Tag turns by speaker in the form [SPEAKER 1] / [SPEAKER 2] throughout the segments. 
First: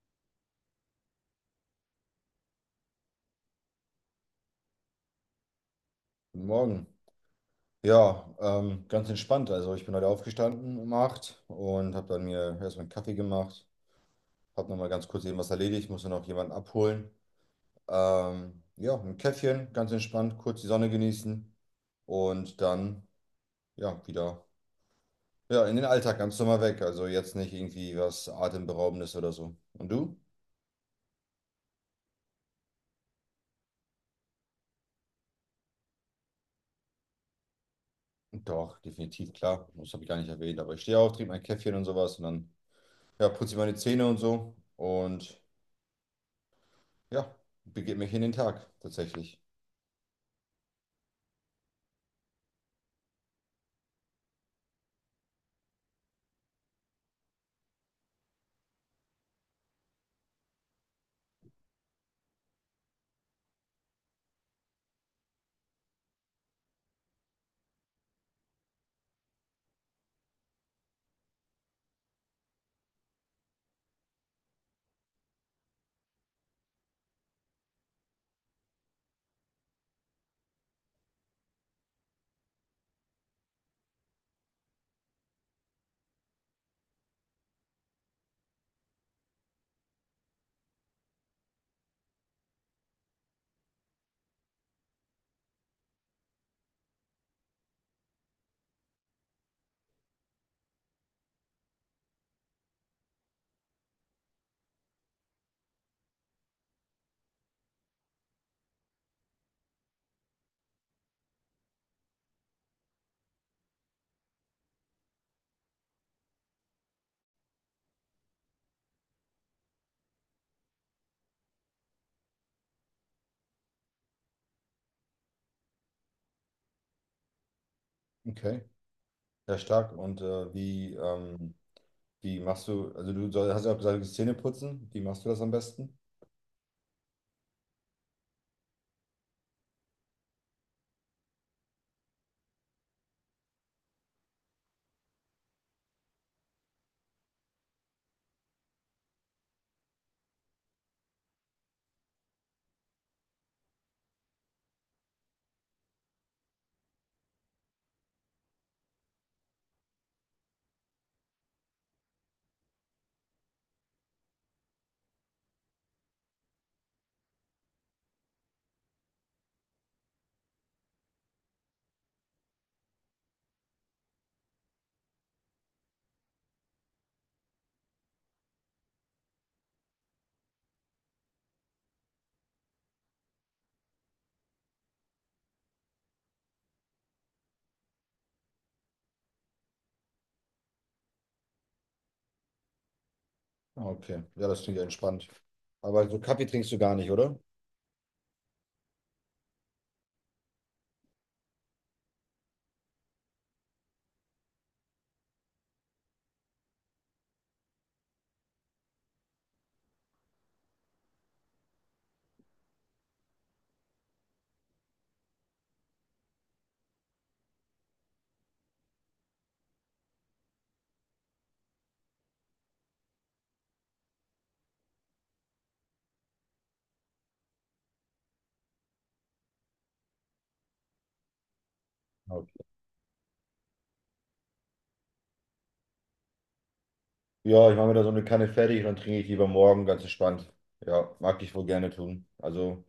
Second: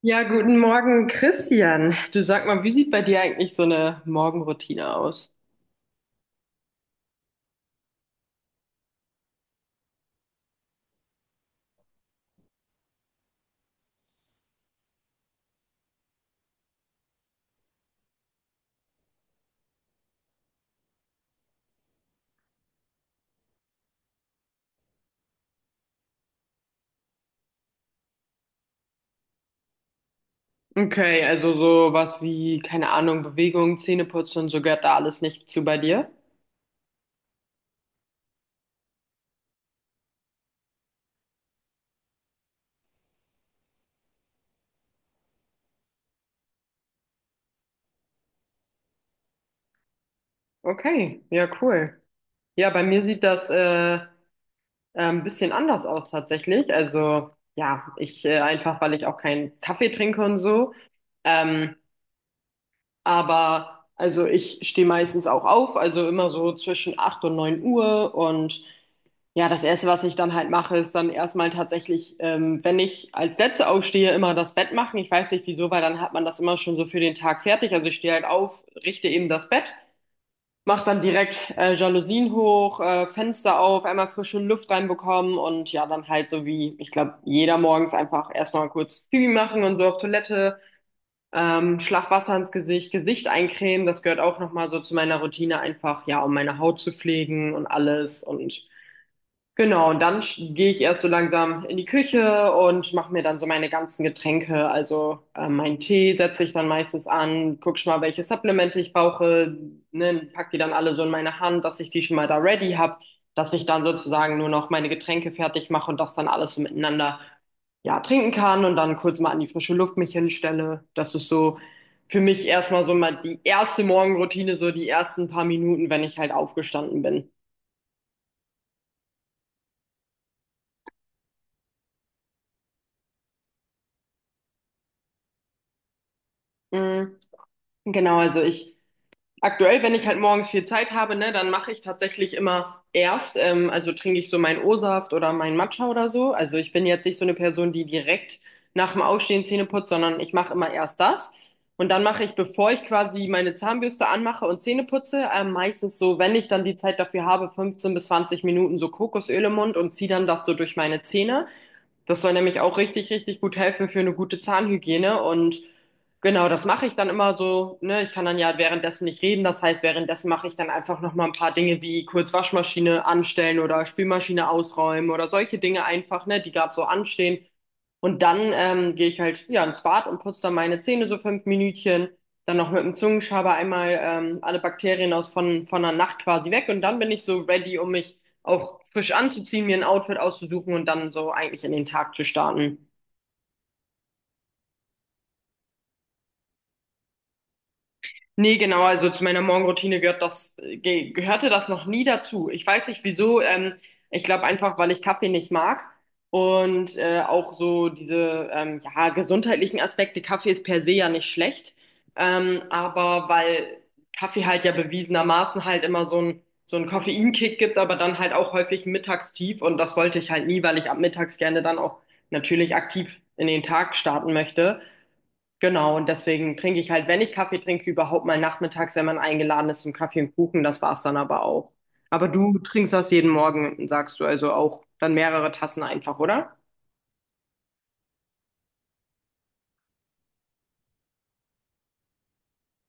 [SPEAKER 1] Ja, guten Morgen, Christian. Du sag mal, wie sieht bei dir eigentlich so eine Morgenroutine aus?
[SPEAKER 2] Guten Morgen. Ja, ganz entspannt. Also ich bin heute aufgestanden um 8 und habe dann mir erstmal einen Kaffee gemacht. Habe nochmal ganz kurz eben was erledigt, musste noch jemanden abholen. Ja, ein Käffchen, ganz entspannt, kurz die Sonne genießen und dann ja wieder ja, in den Alltag ganz normal weg. Also jetzt nicht irgendwie was Atemberaubendes oder so. Und du?
[SPEAKER 1] Okay, also so was wie, keine Ahnung, Bewegung, Zähneputzen, so gehört da alles nicht zu bei dir?
[SPEAKER 2] Doch, definitiv, klar. Das habe ich gar nicht erwähnt, aber ich stehe auf, trinke mein Käffchen und sowas und dann ja, putze ich meine Zähne und so und ja, begebe mich in den Tag tatsächlich.
[SPEAKER 1] Okay, ja, cool. Ja, bei mir sieht das ein bisschen anders aus tatsächlich. Also ja, ich einfach, weil ich auch keinen Kaffee trinke und so. Ähm, aber also ich stehe meistens auch auf, also immer so zwischen 8 und 9 Uhr und ja, das Erste, was ich dann halt mache, ist dann erstmal tatsächlich, wenn ich als Letzte aufstehe, immer das Bett machen. Ich weiß nicht wieso, weil dann hat man das immer schon so für den Tag fertig. Also ich stehe halt auf, richte eben das Bett, mache dann direkt Jalousien hoch, Fenster auf, einmal frische Luft reinbekommen und ja, dann halt so wie, ich glaube, jeder morgens einfach erstmal kurz Pipi machen und so auf Toilette, Schlag Wasser ins Gesicht, Gesicht eincremen. Das gehört auch nochmal so zu meiner Routine einfach, ja, um meine Haut zu pflegen und alles. Und genau, und dann gehe ich erst so langsam in die Küche und mache mir dann so meine ganzen Getränke. Also meinen Tee setze ich dann meistens an, guck schon mal, welche Supplemente ich brauche, ne, pack die dann alle so in meine Hand, dass ich die schon mal da ready habe, dass ich dann sozusagen nur noch meine Getränke fertig mache und das dann alles so miteinander, ja, trinken kann und dann kurz mal an die frische Luft mich hinstelle. Das ist so für mich erstmal so mal die erste Morgenroutine, so die ersten paar Minuten, wenn ich halt aufgestanden bin.
[SPEAKER 2] Okay, sehr stark. Und wie, wie machst du, also hast ja auch gesagt, Zähne putzen. Wie machst du das am besten?
[SPEAKER 1] Mm, genau, also ich aktuell, wenn ich halt morgens viel Zeit habe, ne, dann mache ich tatsächlich immer erst, also trinke ich so meinen O-Saft oder meinen Matcha oder so. Also ich bin jetzt nicht so eine Person, die direkt nach dem Aufstehen Zähne putzt, sondern ich mache immer erst das. Und dann mache ich, bevor ich quasi meine Zahnbürste anmache und Zähne putze, meistens so, wenn ich dann die Zeit dafür habe, 15 bis 20 Minuten so Kokosöl im Mund und ziehe dann das so durch meine Zähne. Das soll nämlich auch richtig, richtig gut helfen für eine gute Zahnhygiene. Und genau, das mache ich dann immer so. Ne? Ich kann dann ja währenddessen nicht reden. Das heißt, währenddessen mache ich dann einfach nochmal ein paar Dinge, wie kurz Waschmaschine anstellen oder Spülmaschine ausräumen oder solche Dinge einfach, ne, die gerade so anstehen. Und dann gehe ich halt ja ins Bad und putze dann meine Zähne so fünf Minütchen. Dann noch mit dem Zungenschaber einmal alle Bakterien aus von der Nacht quasi weg. Und dann bin ich so ready, um mich auch frisch anzuziehen, mir ein Outfit auszusuchen und dann so eigentlich in den Tag zu starten.
[SPEAKER 2] Ah, okay, ja, das klingt ja entspannt. Aber so Kaffee trinkst du gar nicht, oder?
[SPEAKER 1] Nee, genau, also zu meiner Morgenroutine gehört das, ge gehörte das noch nie dazu. Ich weiß nicht wieso, ich glaube einfach, weil ich Kaffee nicht mag und auch so diese, ja, gesundheitlichen Aspekte. Kaffee ist per se ja nicht schlecht, aber weil Kaffee halt ja bewiesenermaßen halt immer so einen Koffeinkick gibt, aber dann halt auch häufig ein Mittagstief, und das wollte ich halt nie, weil ich ab mittags gerne dann auch natürlich aktiv in den Tag starten möchte. Genau, und deswegen trinke ich halt, wenn ich Kaffee trinke, überhaupt mal nachmittags, wenn man eingeladen ist zum Kaffee und Kuchen, das war's dann aber auch. Aber du
[SPEAKER 2] Okay.
[SPEAKER 1] trinkst das jeden Morgen, sagst du, also auch dann mehrere Tassen einfach, oder?
[SPEAKER 2] Ja, ich mache mir da so eine Kanne fertig und dann trinke ich lieber morgen ganz entspannt. Ja, mag ich wohl gerne tun. Also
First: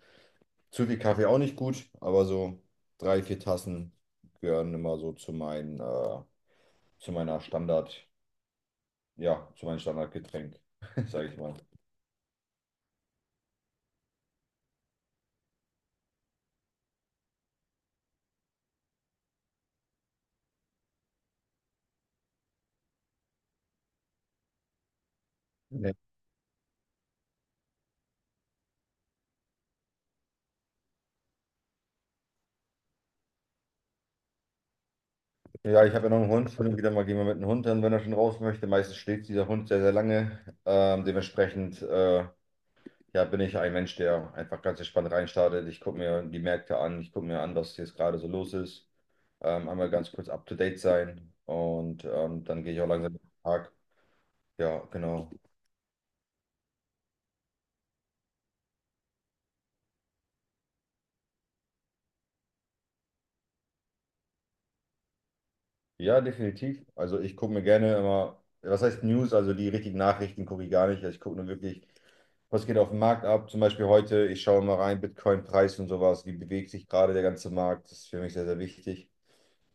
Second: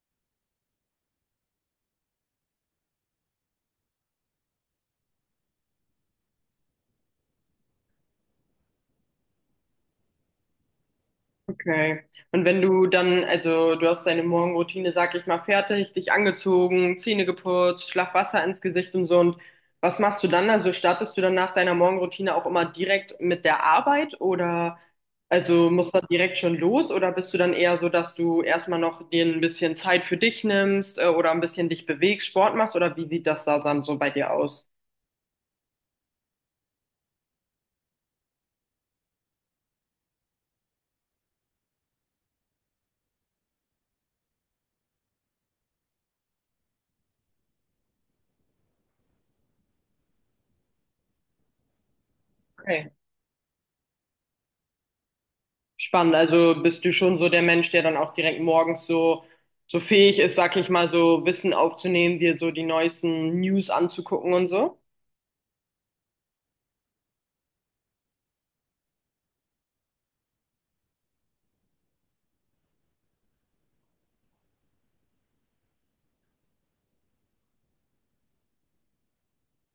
[SPEAKER 2] zu viel Kaffee auch nicht gut, aber so drei, vier Tassen gehören immer so zu meinen, zu meiner Standard, ja, zu meinem Standardgetränk, sage ich mal.
[SPEAKER 1] Okay. Und wenn du dann, also du hast deine Morgenroutine, sag ich mal, fertig, dich angezogen, Zähne geputzt, Schlag Wasser ins Gesicht und so. Und was machst du dann? Also startest du dann nach deiner Morgenroutine auch immer direkt mit der Arbeit oder, also musst du direkt schon los oder bist du dann eher so, dass du erstmal noch dir ein bisschen Zeit für dich nimmst, oder ein bisschen dich bewegst, Sport machst, oder wie sieht das da dann so bei dir aus?
[SPEAKER 2] Ja, ich habe ja noch einen Hund. Hin und wieder mal gehen wir mit dem Hund dann, wenn er schon raus möchte. Meistens schläft dieser Hund sehr, sehr lange. Dementsprechend ja, bin ich ein Mensch, der einfach ganz entspannt reinstartet. Ich gucke mir die Märkte an, ich gucke mir an, was jetzt gerade so los ist. Einmal ganz kurz up to date sein und dann gehe ich auch
[SPEAKER 1] Okay.
[SPEAKER 2] langsam in den Tag. Ja, genau.
[SPEAKER 1] Spannend. Also bist du schon so der Mensch, der dann auch direkt morgens so, so fähig ist, sag ich mal, so Wissen aufzunehmen, dir so die neuesten News anzugucken und so?
[SPEAKER 2] Ja, definitiv. Also ich gucke mir gerne immer, was heißt News, also die richtigen Nachrichten gucke ich gar nicht. Also ich gucke nur wirklich, was geht auf dem Markt ab. Zum Beispiel heute, ich schaue mal rein, Bitcoin-Preis und sowas, wie bewegt sich gerade der ganze Markt. Das ist für mich sehr, sehr wichtig.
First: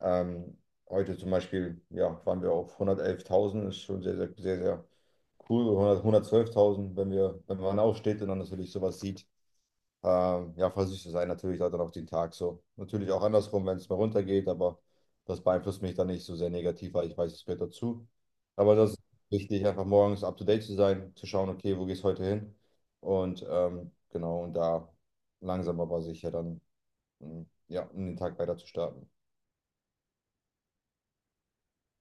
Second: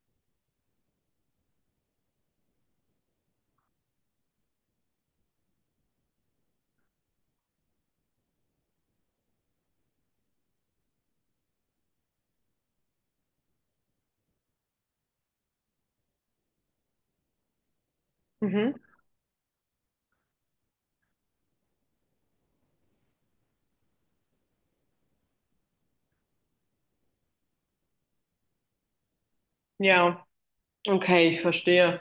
[SPEAKER 2] Ähm, heute zum Beispiel, ja, waren wir auf 111.000, ist schon sehr, sehr, sehr, sehr cool. 100, 112.000, wenn wir, wenn man aufsteht und dann natürlich sowas sieht. Ja, voll süß zu sein, natürlich halt dann auch den Tag so. Natürlich auch andersrum, wenn es mal runtergeht, aber das beeinflusst mich dann nicht so sehr negativ, weil ich weiß, es gehört dazu.
[SPEAKER 1] Mhm.
[SPEAKER 2] Aber das ist wichtig, einfach morgens up to date zu sein, zu schauen, okay, wo geht's heute hin? Und genau, und da langsam aber sicher dann, ja, um den Tag weiter zu starten.
[SPEAKER 1] Ja, okay, ich verstehe.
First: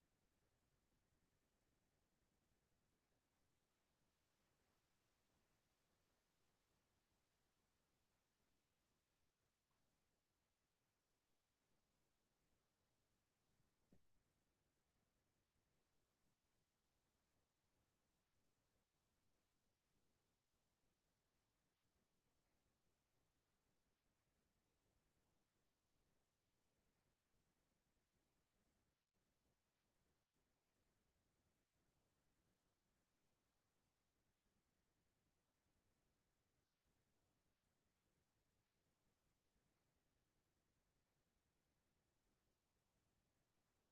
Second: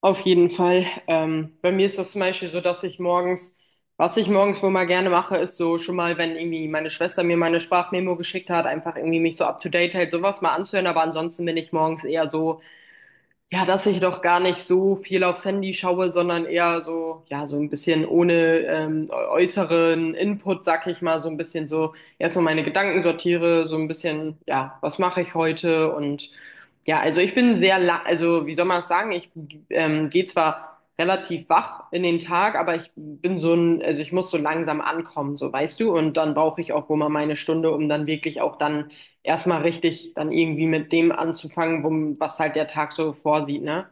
[SPEAKER 1] Auf jeden Fall. Bei mir ist das zum Beispiel so, dass ich morgens, was ich morgens wohl mal gerne mache, ist so schon mal, wenn irgendwie meine Schwester mir meine Sprachmemo geschickt hat, einfach irgendwie mich so up to date hält, sowas mal anzuhören. Aber ansonsten bin ich morgens eher so, ja, dass ich doch gar nicht so viel aufs Handy schaue, sondern eher so, ja, so ein bisschen ohne äußeren Input, sag ich mal, so ein bisschen so erstmal meine Gedanken sortiere, so ein bisschen, ja, was mache ich heute, und ja, also ich bin sehr, la also wie soll man es sagen, ich gehe zwar relativ wach in den Tag, aber ich bin so ein, also ich muss so langsam ankommen, so, weißt du, und dann brauche ich auch wohl mal meine Stunde, um dann wirklich auch dann erstmal richtig dann irgendwie mit dem anzufangen, wo, was halt der Tag so vorsieht, ne?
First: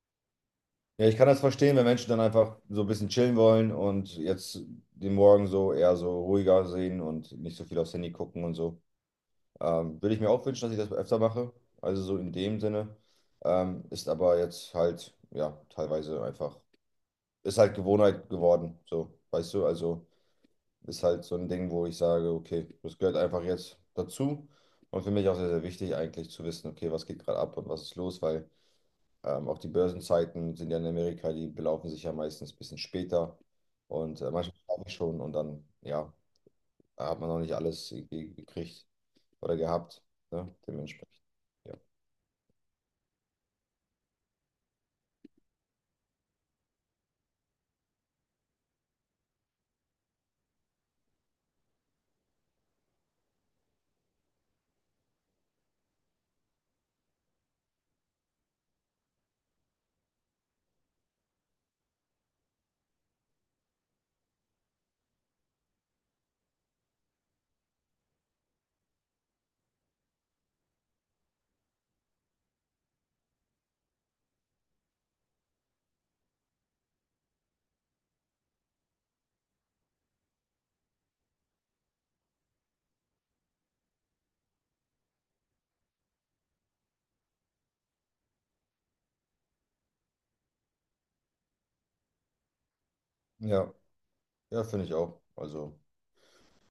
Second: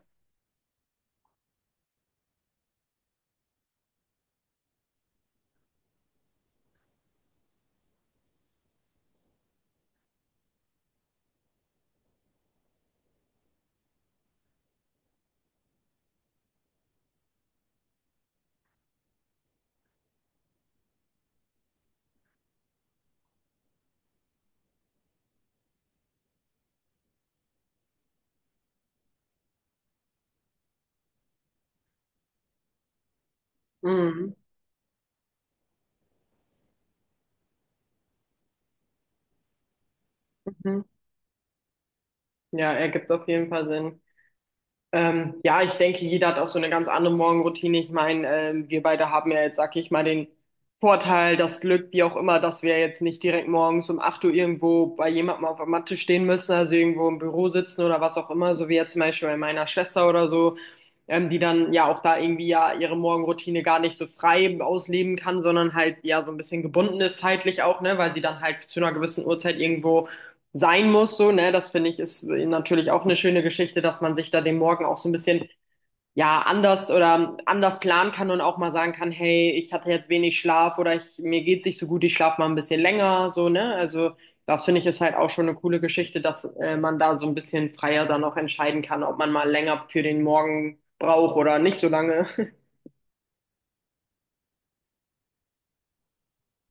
[SPEAKER 2] Ja, ich kann das verstehen, wenn Menschen dann einfach so ein bisschen chillen wollen und jetzt den Morgen so eher so ruhiger sehen und nicht so viel aufs Handy gucken und so. Würde ich mir auch wünschen, dass ich das öfter mache. Also so in dem Sinne. Ist aber jetzt halt, ja, teilweise einfach, ist halt Gewohnheit geworden. So, weißt du, also ist halt so ein Ding, wo ich sage, okay, das gehört einfach jetzt dazu. Und für mich auch sehr, sehr wichtig eigentlich zu wissen, okay, was geht gerade ab und was ist los, weil auch die Börsenzeiten sind ja in Amerika, die belaufen sich ja meistens ein bisschen später. Und
[SPEAKER 1] Mhm.
[SPEAKER 2] manchmal schlafe ich schon und dann, ja, hat man noch nicht alles irgendwie gekriegt oder gehabt, ne?
[SPEAKER 1] Mhm.
[SPEAKER 2] Dementsprechend.
[SPEAKER 1] Ja, ergibt auf jeden Fall Sinn. Ja, ich denke, jeder hat auch so eine ganz andere Morgenroutine. Ich meine, wir beide haben ja jetzt, sag ich mal, den Vorteil, das Glück, wie auch immer, dass wir jetzt nicht direkt morgens um 8 Uhr irgendwo bei jemandem auf der Matte stehen müssen, also irgendwo im Büro sitzen oder was auch immer, so wie jetzt zum Beispiel bei meiner Schwester oder so, die dann ja auch da irgendwie ja ihre Morgenroutine gar nicht so frei ausleben kann, sondern halt ja so ein bisschen gebunden ist zeitlich auch, ne, weil sie dann halt zu einer gewissen Uhrzeit irgendwo sein muss, so, ne, das finde ich ist natürlich auch eine schöne Geschichte, dass man sich da den Morgen auch so ein bisschen, ja, anders oder anders planen kann und auch mal sagen kann, hey, ich hatte jetzt wenig Schlaf oder ich, mir geht's nicht so gut, ich schlafe mal ein bisschen länger, so, ne, also das finde ich ist halt auch schon eine coole Geschichte, dass man da so ein bisschen freier dann auch entscheiden kann, ob man mal länger für den Morgen braucht oder nicht so lange.
[SPEAKER 2] Ja, ja, finde ich auch. Also,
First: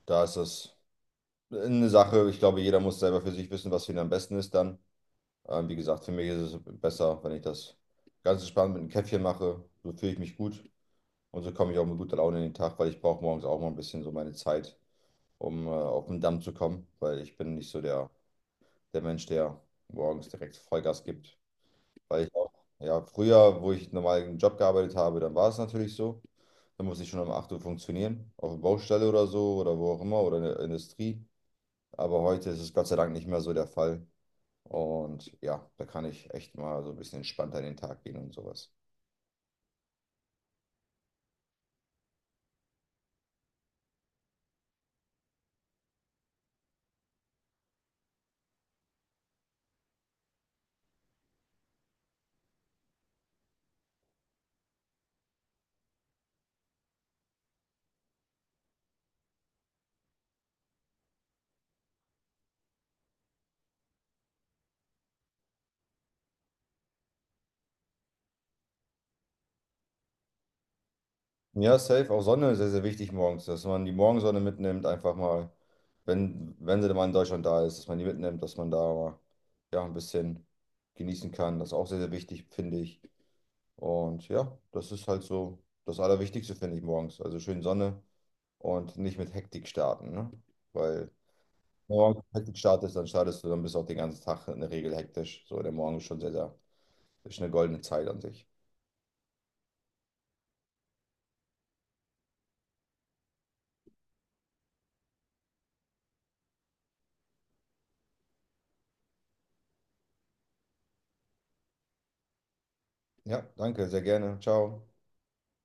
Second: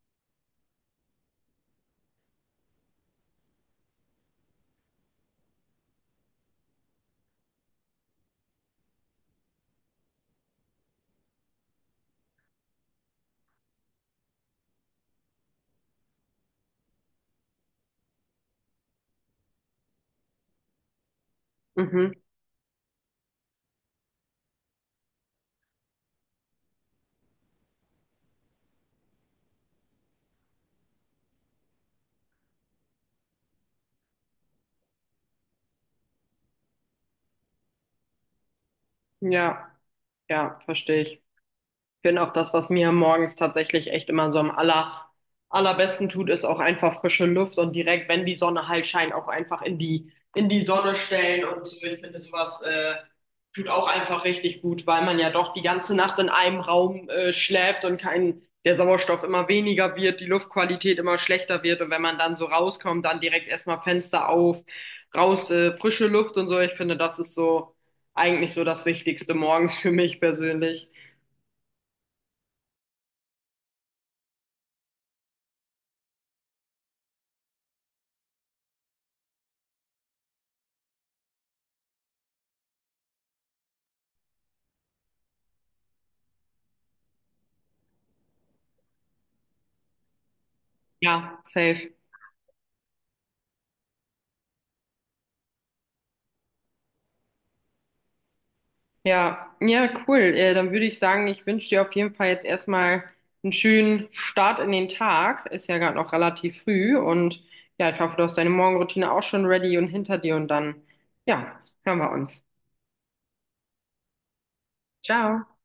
[SPEAKER 2] da ist das eine Sache. Ich glaube, jeder muss selber für sich wissen, was für ihn am besten ist dann. Wie gesagt, für mich ist es besser, wenn ich das ganz entspannt mit einem Käffchen mache. So fühle ich mich gut und so komme ich auch mit guter Laune in den Tag, weil ich brauche morgens auch mal ein bisschen so meine Zeit, um auf den Damm zu kommen, weil ich bin nicht so der, der Mensch, der morgens direkt Vollgas gibt.
[SPEAKER 1] Mhm.
[SPEAKER 2] Weil ich auch, ja, früher, wo ich normal einen Job gearbeitet habe, dann war es natürlich so. Da muss ich schon um 8 Uhr funktionieren, auf der Baustelle oder so oder wo auch immer oder in der Industrie. Aber heute ist es Gott sei Dank nicht mehr so der Fall. Und ja, da kann ich echt mal so ein bisschen entspannter in den Tag gehen und sowas.
[SPEAKER 1] Ja, ja, verstehe ich. Ich finde auch das, was mir morgens tatsächlich echt immer so am allerbesten tut, ist auch einfach frische Luft und direkt, wenn die Sonne halt scheint, auch einfach in die Sonne stellen und so. Ich finde sowas, tut auch einfach richtig gut, weil man ja doch die ganze Nacht in einem Raum, schläft und kein, der Sauerstoff immer weniger wird, die Luftqualität immer schlechter wird, und wenn man dann so rauskommt, dann direkt erstmal Fenster auf, raus, frische Luft und so. Ich finde, das ist so eigentlich so das Wichtigste morgens für mich persönlich.
[SPEAKER 2] Ja, safe. Auch Sonne ist sehr, sehr wichtig morgens, dass man die Morgensonne mitnimmt, einfach mal, wenn sie dann mal in Deutschland da ist, dass man die mitnimmt, dass man da mal, ja, ein bisschen genießen kann. Das ist auch sehr, sehr wichtig, finde ich. Und ja, das ist halt so das Allerwichtigste, finde ich, morgens. Also schön Sonne. Und nicht mit Hektik starten, ne? Weil wenn
[SPEAKER 1] Ja, safe.
[SPEAKER 2] du morgens mit Hektik startest, dann startest du, dann bist du auch den ganzen Tag in der Regel hektisch. So, der Morgen ist schon sehr, sehr, ist eine goldene Zeit an sich.
[SPEAKER 1] Ja, ja, cool. Dann würde ich sagen, ich wünsche dir auf jeden Fall jetzt erstmal einen schönen Start in den Tag. Ist ja gerade noch relativ früh, und ja, ich hoffe, du hast deine Morgenroutine auch schon ready und hinter dir, und dann, ja, hören wir uns.
[SPEAKER 2] Ja, danke, sehr gerne. Ciao.
[SPEAKER 1] Ciao.